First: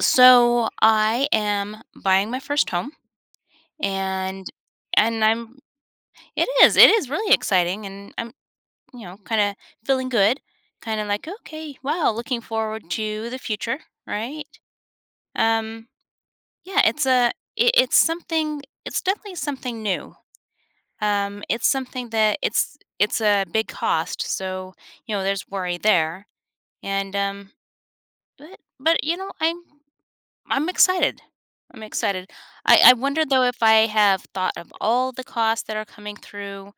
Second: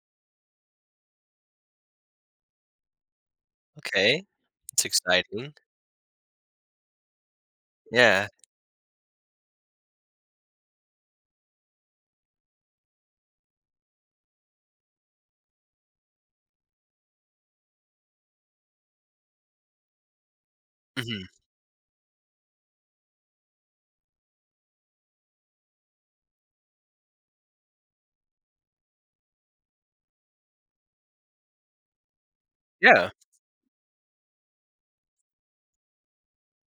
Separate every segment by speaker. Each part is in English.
Speaker 1: So I am buying my first home
Speaker 2: Okay,
Speaker 1: and
Speaker 2: it's
Speaker 1: and
Speaker 2: exciting.
Speaker 1: I'm it is really exciting, and
Speaker 2: Yeah.
Speaker 1: I'm kind of feeling good, kind of like, okay, wow, looking forward to the future, right? Um yeah, it's definitely something new.
Speaker 2: Mhm.
Speaker 1: It's something that it's a big cost, so you know there's worry there. And um but but you know, I'm excited. I'm excited. I
Speaker 2: Yeah.
Speaker 1: wonder though if I have thought of all the costs that are coming through,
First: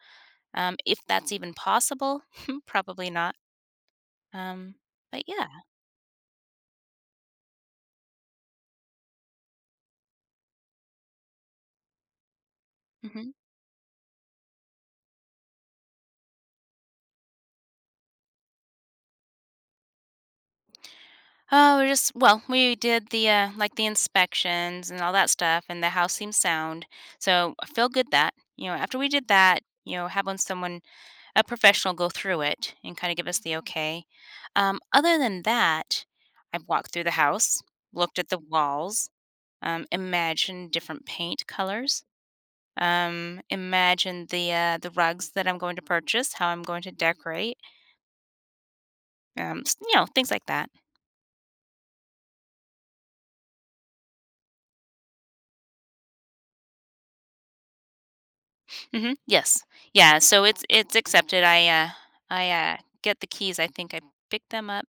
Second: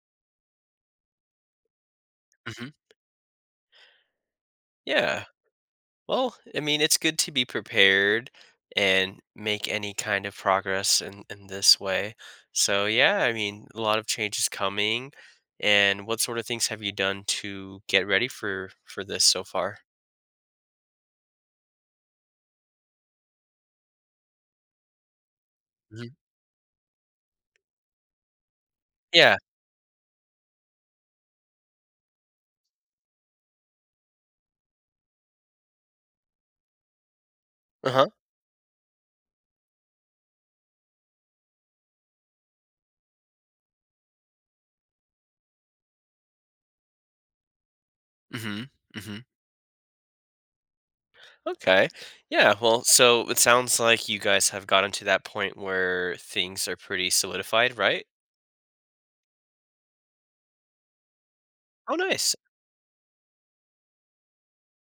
Speaker 1: if that's even possible.
Speaker 2: Mhm.
Speaker 1: Probably not. Um,
Speaker 2: Yeah.
Speaker 1: but yeah.
Speaker 2: Well, it's good to be prepared and make any kind of progress in this way. So, yeah,
Speaker 1: Hmm.
Speaker 2: a lot of change is coming. And what sort of things have you done to get ready for this so far?
Speaker 1: Oh, we're just, well, we did the like the inspections and all that stuff, and the
Speaker 2: Mhm.
Speaker 1: house seems sound. So I feel good that, you know, after we did
Speaker 2: Yeah.
Speaker 1: that, you know, having someone, a professional, go through it and kind of give us the okay. Other than that, I've walked through the house,
Speaker 2: Uh-huh.
Speaker 1: looked at the walls, imagine different paint colors. Imagine the rugs that I'm going to purchase, how I'm going to decorate.
Speaker 2: Mhm. Mhm.
Speaker 1: Things like that.
Speaker 2: Okay. Yeah, well, so it sounds like you guys have gotten to that point where things are pretty solidified, right?
Speaker 1: Hmm. Yes, yeah. So it's accepted. I uh,
Speaker 2: Oh, nice.
Speaker 1: I uh, get the keys. I think I pick them up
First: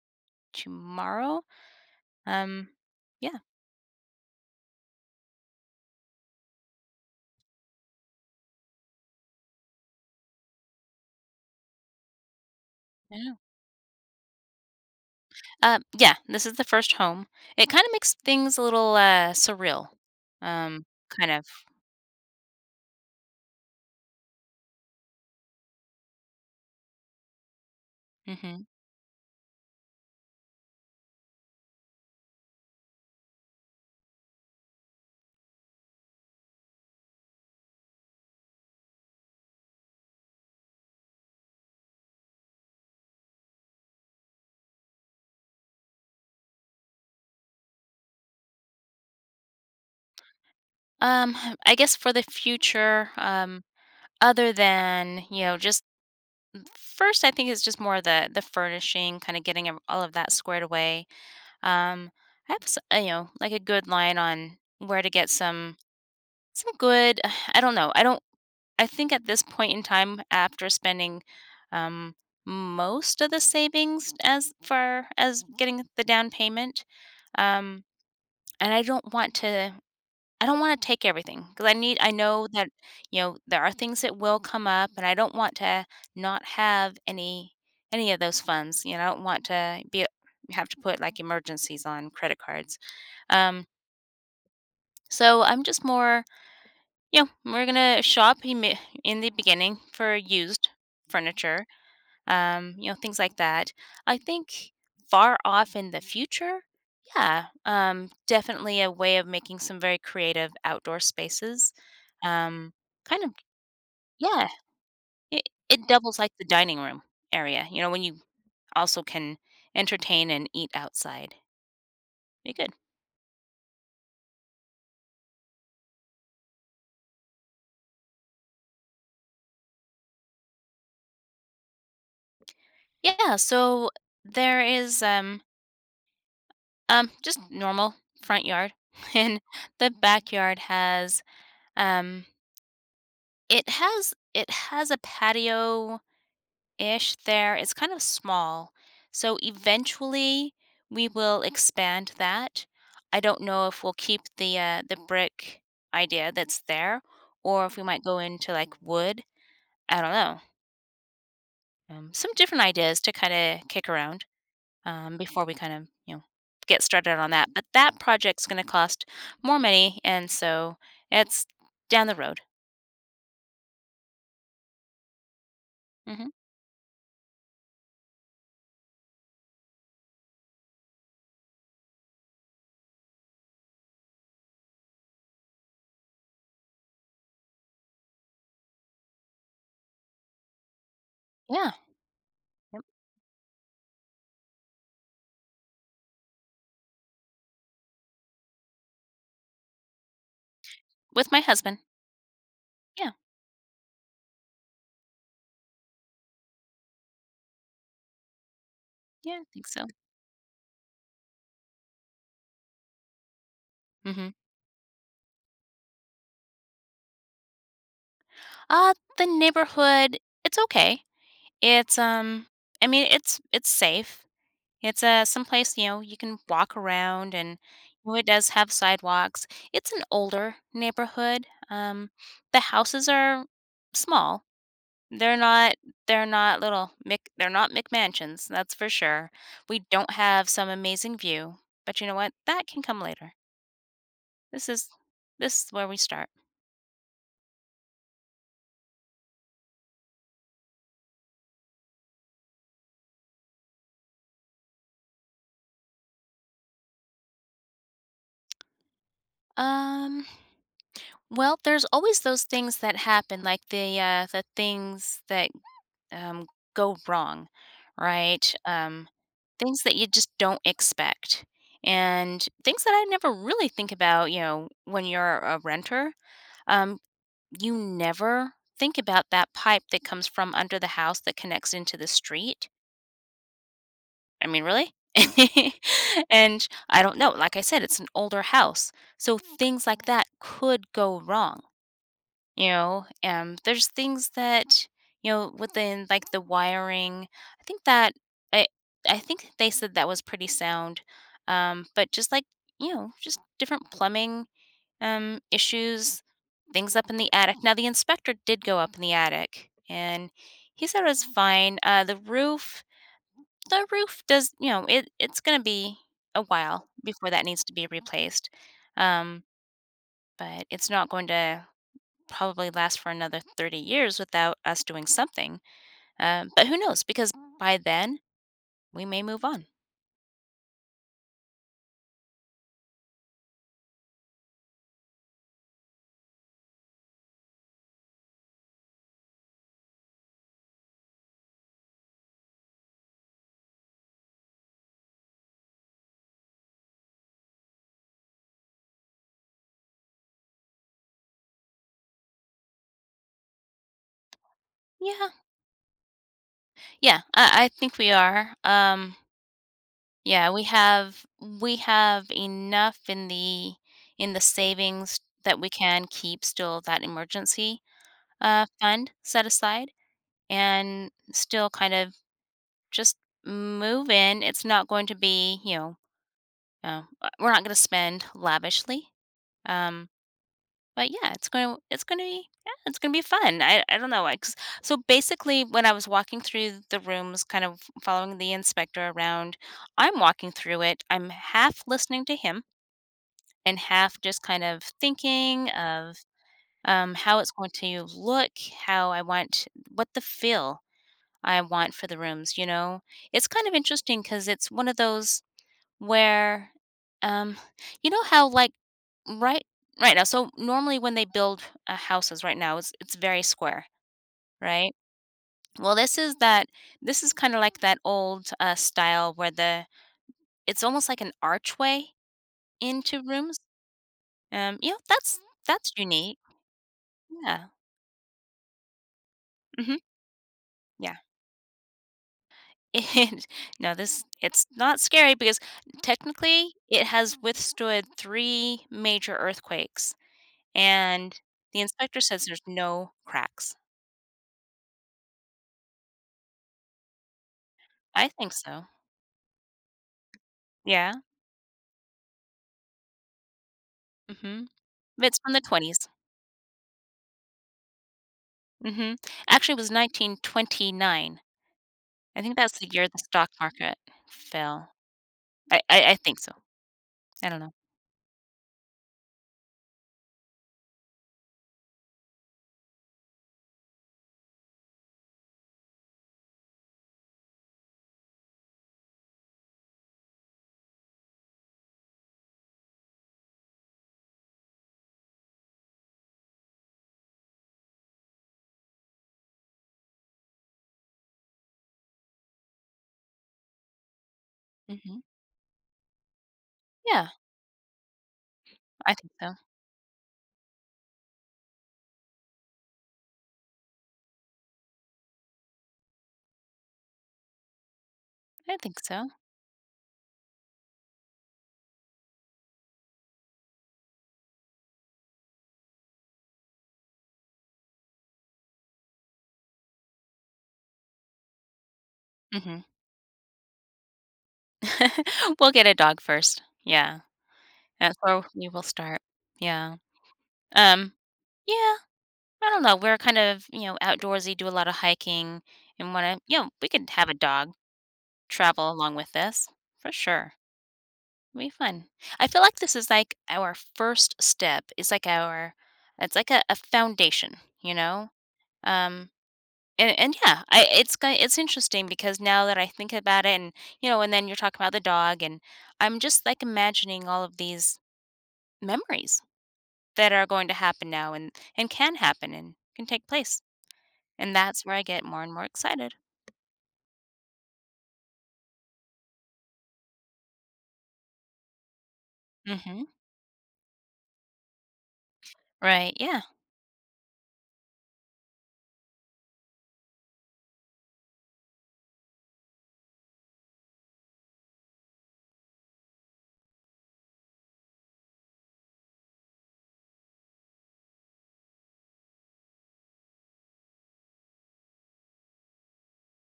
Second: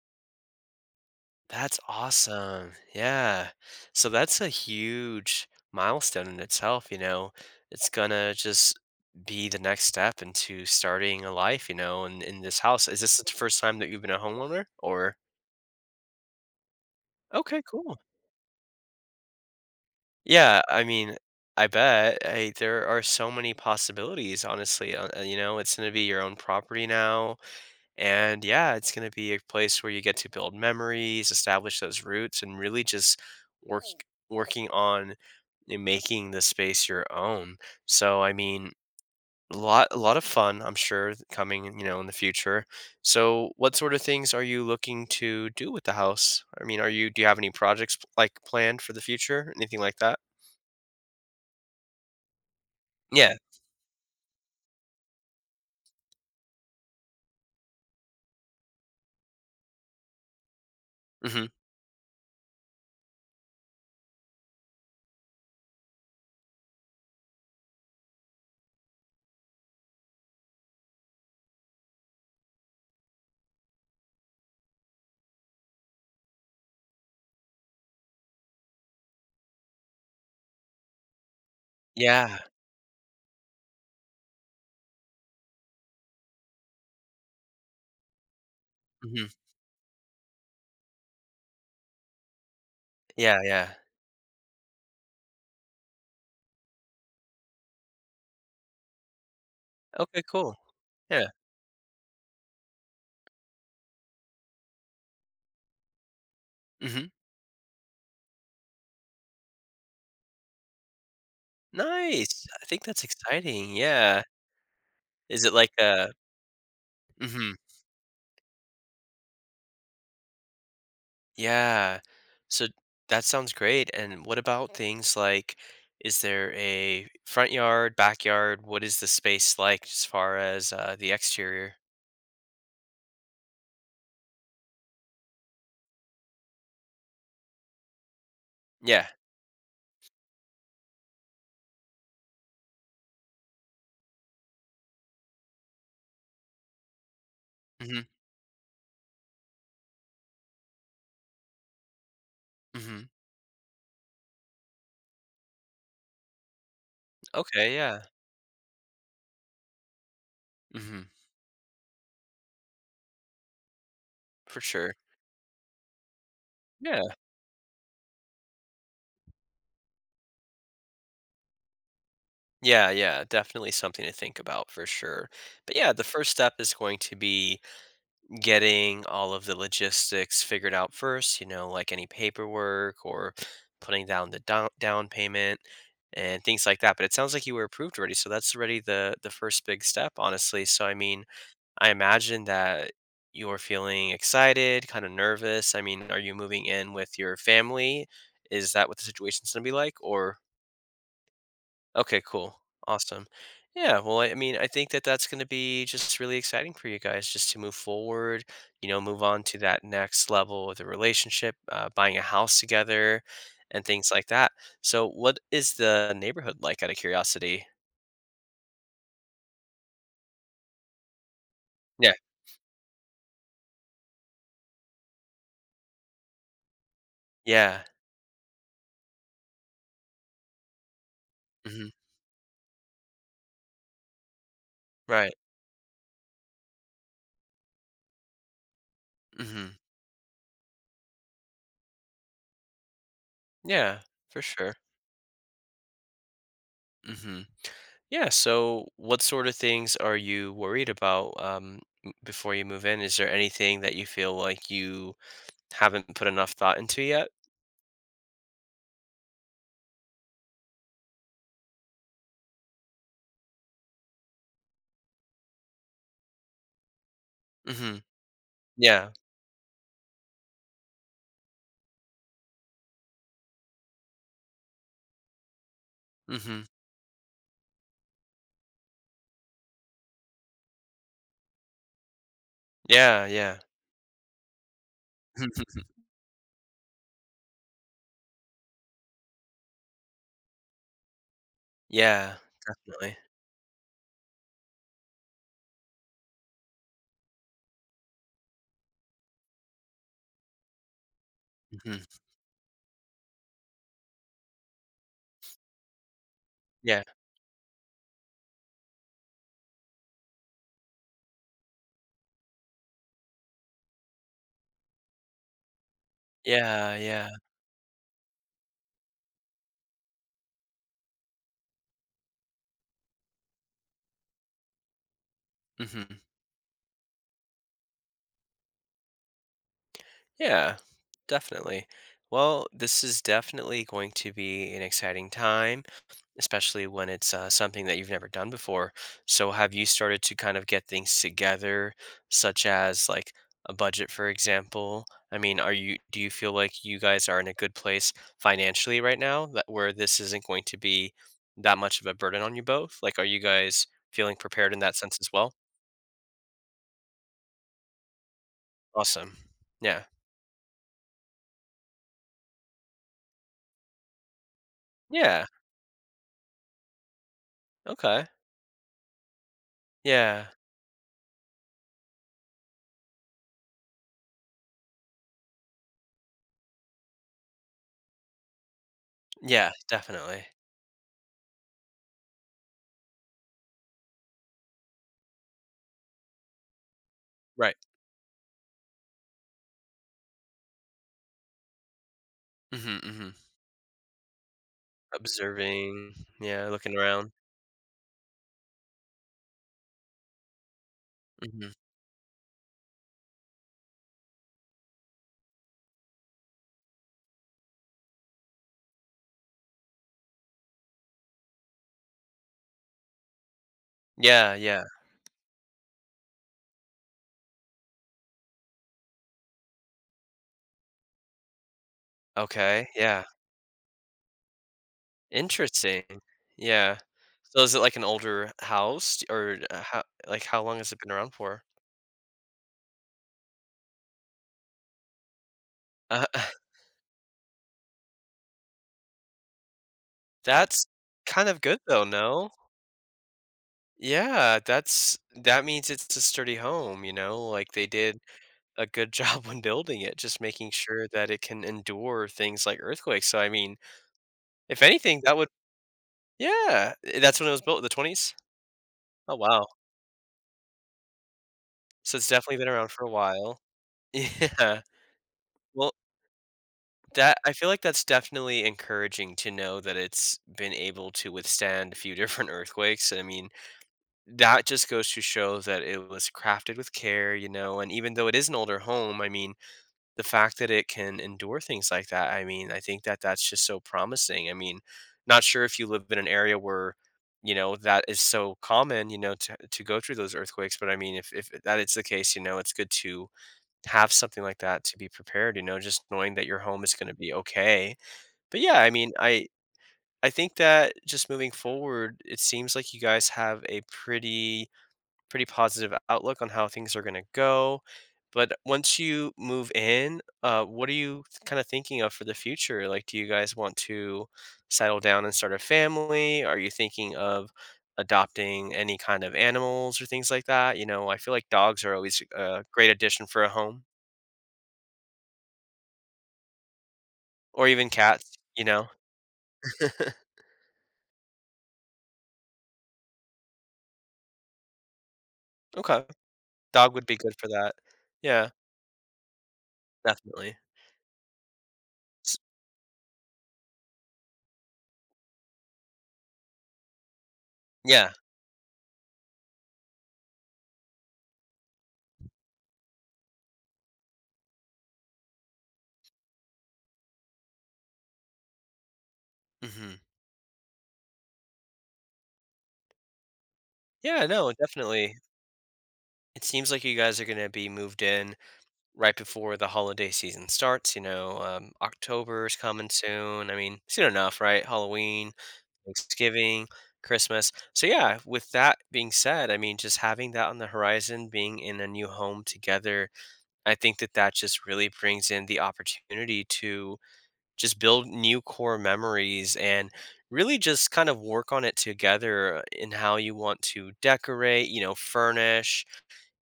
Speaker 1: tomorrow.
Speaker 2: That's
Speaker 1: Um,
Speaker 2: awesome.
Speaker 1: yeah.
Speaker 2: Yeah. So that's a huge milestone in itself. It's gonna just be the next step into starting a life, in this house. Is
Speaker 1: I
Speaker 2: this the
Speaker 1: know.
Speaker 2: first time that you've been a homeowner or
Speaker 1: Yeah. This is the first home.
Speaker 2: okay,
Speaker 1: It kind of
Speaker 2: cool.
Speaker 1: makes things a little surreal.
Speaker 2: Yeah,
Speaker 1: Um, kind of.
Speaker 2: I bet I, there are so many possibilities, honestly. It's gonna be your own property now. And
Speaker 1: Hmm.
Speaker 2: yeah, it's going to be a place where you get to build memories, establish those roots, and really just work working on and making the space your own. So a lot of fun, I'm sure, coming in the future. So what sort of things are you looking to do with the house? Are you do you have any projects like planned for the future, anything like that?
Speaker 1: um, I guess for the future,
Speaker 2: Yeah.
Speaker 1: other than, you know, just First, I think it's just more the furnishing, kinda getting ev all of that squared away.
Speaker 2: Hmm.
Speaker 1: Um, I have s you know, like, a good line on where to get some good… I don't know, I don't I think at this point in time, after spending, um, most of the savings as far as getting the down payment, um, and I don't wanna take everything because I
Speaker 2: Yeah.
Speaker 1: know that, you know, there are things that will come up, and I don't want to not have any of those funds. You know, I don't
Speaker 2: Hmm.
Speaker 1: want to be have to put, like, emergencies on credit cards.
Speaker 2: Yeah.
Speaker 1: Um,
Speaker 2: Yeah.
Speaker 1: so I'm just more, you know, we're gonna shop ime in the beginning for
Speaker 2: Okay. Cool.
Speaker 1: used
Speaker 2: Yeah.
Speaker 1: furniture, you know, things like that. I think far off in the future,
Speaker 2: Hmm.
Speaker 1: yeah, definitely a way of making some very creative outdoor spaces.
Speaker 2: Nice. I
Speaker 1: Um,
Speaker 2: think that's
Speaker 1: kind of,
Speaker 2: exciting. Yeah.
Speaker 1: yeah, it,
Speaker 2: Is it like
Speaker 1: it
Speaker 2: a
Speaker 1: doubles like the dining room
Speaker 2: mhm,
Speaker 1: area, you know, when you also can entertain and eat outside.
Speaker 2: yeah.
Speaker 1: Be
Speaker 2: So,
Speaker 1: good.
Speaker 2: that sounds great, and what about things like is there a front yard, backyard? What is the space like as far as, the exterior?
Speaker 1: Yeah, so there is just normal front yard.
Speaker 2: Yeah.
Speaker 1: And the backyard has, um, it has a patio ish there. It's kind of
Speaker 2: Mhm,
Speaker 1: small. So eventually we will expand that.
Speaker 2: mhm.
Speaker 1: I don't know if we'll keep the brick idea that's there, or
Speaker 2: Okay,
Speaker 1: if we
Speaker 2: yeah.
Speaker 1: might go into like wood. I don't know.
Speaker 2: Mhm,
Speaker 1: Some different ideas to kind of kick around,
Speaker 2: for sure.
Speaker 1: before we kind of, you know, get
Speaker 2: Yeah.
Speaker 1: started on that. But that project's going to cost more money. And so it's down the road.
Speaker 2: Yeah, yeah, definitely something to think about for sure. But, yeah, the
Speaker 1: Hmm.
Speaker 2: first step is going to be getting all of the logistics figured out first, like any paperwork or putting down the down payment and things like that. But it sounds like you were approved already, so that's already the first big step, honestly. So
Speaker 1: Yeah.
Speaker 2: I imagine
Speaker 1: Yep.
Speaker 2: that you're feeling excited, kind of nervous. Are you moving in with your family? Is that what the situation's going to be like or
Speaker 1: With my husband.
Speaker 2: okay, cool.
Speaker 1: Yeah.
Speaker 2: Awesome. Yeah, well, I mean, I think that that's going to be just really exciting for you guys just to move forward, you know, move
Speaker 1: Yeah.
Speaker 2: on
Speaker 1: I
Speaker 2: to
Speaker 1: think
Speaker 2: that
Speaker 1: so.
Speaker 2: next level of the relationship, buying a house together and things like
Speaker 1: Hmm.
Speaker 2: that. So, what is the neighborhood like out of curiosity?
Speaker 1: The neighborhood, it's okay. It's
Speaker 2: Yeah.
Speaker 1: I mean, it's safe. It's someplace, you know, you can walk around, and
Speaker 2: Yeah.
Speaker 1: you know, it does have sidewalks. It's an older neighborhood.
Speaker 2: Hmm.
Speaker 1: The houses are small.
Speaker 2: Right.
Speaker 1: They're not little Mc— they're not McMansions. That's for sure.
Speaker 2: Hmm.
Speaker 1: We don't have some amazing view, but you know what? That can come later.
Speaker 2: Yeah, for
Speaker 1: This
Speaker 2: sure.
Speaker 1: is this is where we start.
Speaker 2: Hmm. Yeah. So, what sort of things are you worried about before you move in? Is there anything that you feel like you haven't put enough thought into yet?
Speaker 1: Um. Well, there's always those things that happen, like the things that um, go wrong,
Speaker 2: Mhm.
Speaker 1: right?
Speaker 2: Yeah.
Speaker 1: Things that you just don't expect, and things that I never really think about. You know, when you're a renter,
Speaker 2: Mhm.
Speaker 1: um, you never think about that pipe that comes from under the house that connects into the street.
Speaker 2: Yeah, yeah.
Speaker 1: I mean, really? And I don't know. Like I said, it's an older house, so things like that could go wrong,
Speaker 2: Yeah,
Speaker 1: you know.
Speaker 2: definitely.
Speaker 1: Um, there's things that, you know, within like the wiring, I think that I I think they said that was pretty sound.
Speaker 2: Mhm.
Speaker 1: But just like, you know, just different plumbing issues, things
Speaker 2: Yeah.
Speaker 1: up in the attic. Now the inspector did go up in the attic, and he said it was fine. Uh, the roof does, you know, it's gonna be a while
Speaker 2: Yeah, yeah.
Speaker 1: before that needs to be replaced. Um, but it's not going to probably last for another 30 years without us doing something.
Speaker 2: Mhm.
Speaker 1: But who knows? Because by then we may move on.
Speaker 2: Yeah, definitely. Well, this is definitely going to be an exciting time, especially when it's something that you've never done before. So, have you started to kind of get things together, such as like a budget, for example? Are you do you feel like you guys are in a good place financially right now that where this isn't going to be that much of a burden on you both? Like, are you guys feeling prepared in that sense
Speaker 1: Yeah,
Speaker 2: as well?
Speaker 1: yeah, I think we are.
Speaker 2: Awesome. Yeah.
Speaker 1: Yeah, we have enough in the savings
Speaker 2: Yeah.
Speaker 1: that we can keep still that emergency,
Speaker 2: Okay.
Speaker 1: fund set aside,
Speaker 2: Yeah.
Speaker 1: and still kind of just move in. It's not going to be, you know, uh, we're not going to spend lavishly.
Speaker 2: Yeah.
Speaker 1: Um,
Speaker 2: Definitely.
Speaker 1: But yeah, it's gonna be fun. I don't know. Like, so basically when I was walking through the rooms, kind
Speaker 2: Right.
Speaker 1: of following the inspector around, I'm walking through it. I'm half listening to him
Speaker 2: Hmm. Hmm.
Speaker 1: and half just kind of thinking
Speaker 2: Observing.
Speaker 1: of,
Speaker 2: Yeah. Looking around.
Speaker 1: how it's going to look, how I want, what the feel I
Speaker 2: Hmm.
Speaker 1: want for the rooms. You know, it's kind of interesting because it's one of those where, um, you know how, like, right right now, so normally when they build, houses right now, it's very square,
Speaker 2: Yeah. Yeah.
Speaker 1: right? Well, this is kinda like that old, style where the it's almost like an archway
Speaker 2: Okay,
Speaker 1: into
Speaker 2: yeah.
Speaker 1: rooms, you know, that's
Speaker 2: Interesting.
Speaker 1: unique.
Speaker 2: Yeah. So
Speaker 1: Yeah.
Speaker 2: is it like an older house d or
Speaker 1: Mhm.
Speaker 2: how like, how long has it been
Speaker 1: Yeah.
Speaker 2: around for?
Speaker 1: And no, this, it's not scary because
Speaker 2: Uh,
Speaker 1: technically it has withstood three major earthquakes.
Speaker 2: that's
Speaker 1: And
Speaker 2: kind of good
Speaker 1: the
Speaker 2: though,
Speaker 1: inspector says
Speaker 2: no?
Speaker 1: there's no cracks.
Speaker 2: Yeah, that's that means it's a sturdy home, you know, like, they did
Speaker 1: I think
Speaker 2: a
Speaker 1: so.
Speaker 2: good job when building it, just making sure
Speaker 1: Yeah,
Speaker 2: that it can endure things like earthquakes, so,
Speaker 1: mhm.
Speaker 2: if anything, that
Speaker 1: It's
Speaker 2: would
Speaker 1: from the 20s.
Speaker 2: yeah, eh, that's when it was built, the 20s?
Speaker 1: Mhm.
Speaker 2: Oh, wow.
Speaker 1: Actually, it was 1929.
Speaker 2: So it's
Speaker 1: I think
Speaker 2: definitely been
Speaker 1: that's the
Speaker 2: around for
Speaker 1: year
Speaker 2: a
Speaker 1: the stock
Speaker 2: while.
Speaker 1: market
Speaker 2: Yeah.
Speaker 1: fell. I
Speaker 2: Well
Speaker 1: I I think so.
Speaker 2: that
Speaker 1: I
Speaker 2: I
Speaker 1: don't
Speaker 2: feel
Speaker 1: know.
Speaker 2: like that's definitely encouraging to know that it's been able to withstand a few different earthquakes. That just goes to show that it was crafted with care, you know, and even though it is an older home, the fact that it can endure things like that, I think that that's just so promising. Not sure if you live in an area where, you know, that is so common, you know, to go through those earthquakes, but if that is the case, you know, it's good to have something like that to be
Speaker 1: Mhm.
Speaker 2: prepared, you know, just knowing that your home is going to
Speaker 1: Yeah,
Speaker 2: be okay but yeah,
Speaker 1: I think so.
Speaker 2: I think that just moving forward, it seems like you guys have a pretty positive outlook on how things are gonna go. But
Speaker 1: I
Speaker 2: once
Speaker 1: think so.
Speaker 2: you move in, what are you kind of thinking of for the future? Like, do you guys want to settle down and start a family? Are you thinking of adopting any kind of animals or things like that? You know, I feel like dogs are always a
Speaker 1: Mhm.
Speaker 2: great addition for a home,
Speaker 1: We'll get a dog first. Yeah,
Speaker 2: or even
Speaker 1: that's
Speaker 2: cats,
Speaker 1: where
Speaker 2: you
Speaker 1: we will
Speaker 2: know?
Speaker 1: start. Yeah. Um, yeah, I don't know. We're kind of, you know, outdoorsy, do a lot of hiking
Speaker 2: Okay,
Speaker 1: and wanna, you know, we
Speaker 2: dog would
Speaker 1: could
Speaker 2: be
Speaker 1: have
Speaker 2: good
Speaker 1: a
Speaker 2: for
Speaker 1: dog.
Speaker 2: that. Yeah.
Speaker 1: Travel along with this, for sure.
Speaker 2: Definitely.
Speaker 1: It'll be fun.
Speaker 2: S
Speaker 1: I feel like this is like our first step. It's like our it's like a foundation, you
Speaker 2: yeah.
Speaker 1: know? Um, and yeah, I it's going, it's interesting because now that I think about it and you know, and then you're talking about the dog, and I'm just like imagining all of these memories
Speaker 2: Mhm.
Speaker 1: that are going to happen now, and can happen and can take place.
Speaker 2: Yeah, no,
Speaker 1: And that's where I
Speaker 2: definitely.
Speaker 1: get more and more excited.
Speaker 2: It seems like you guys are gonna be moved in right before the holiday season starts, you know, October is coming
Speaker 1: Mhm.
Speaker 2: soon, I mean, soon enough, right? Halloween,
Speaker 1: Right, yeah.
Speaker 2: Thanksgiving, Christmas. So, yeah, with that being said, just having that on the horizon, being in a new home together, I think that that just really brings in the opportunity to just build new core memories and really just kind of work on it together in how you want to decorate, you know, furnish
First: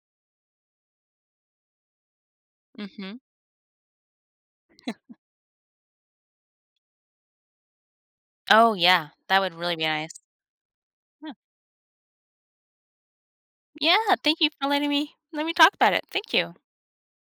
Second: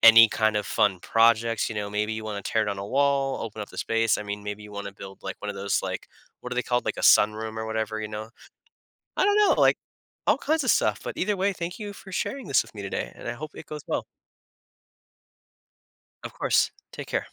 Speaker 2: any kind of fun projects. You know, maybe you want to tear down a
Speaker 1: Mhm.
Speaker 2: wall, open up the space. Maybe you want to build like one of those, like, what are they called? Like a sunroom or whatever, you know?
Speaker 1: Oh yeah,
Speaker 2: I don't
Speaker 1: that would
Speaker 2: know,
Speaker 1: really
Speaker 2: like
Speaker 1: be nice.
Speaker 2: all kinds of stuff. But either way, thank you for sharing this with me today. And I hope it goes well.
Speaker 1: Yeah, thank you for letting me let me talk about it.
Speaker 2: Of
Speaker 1: Thank you.
Speaker 2: course. Take care.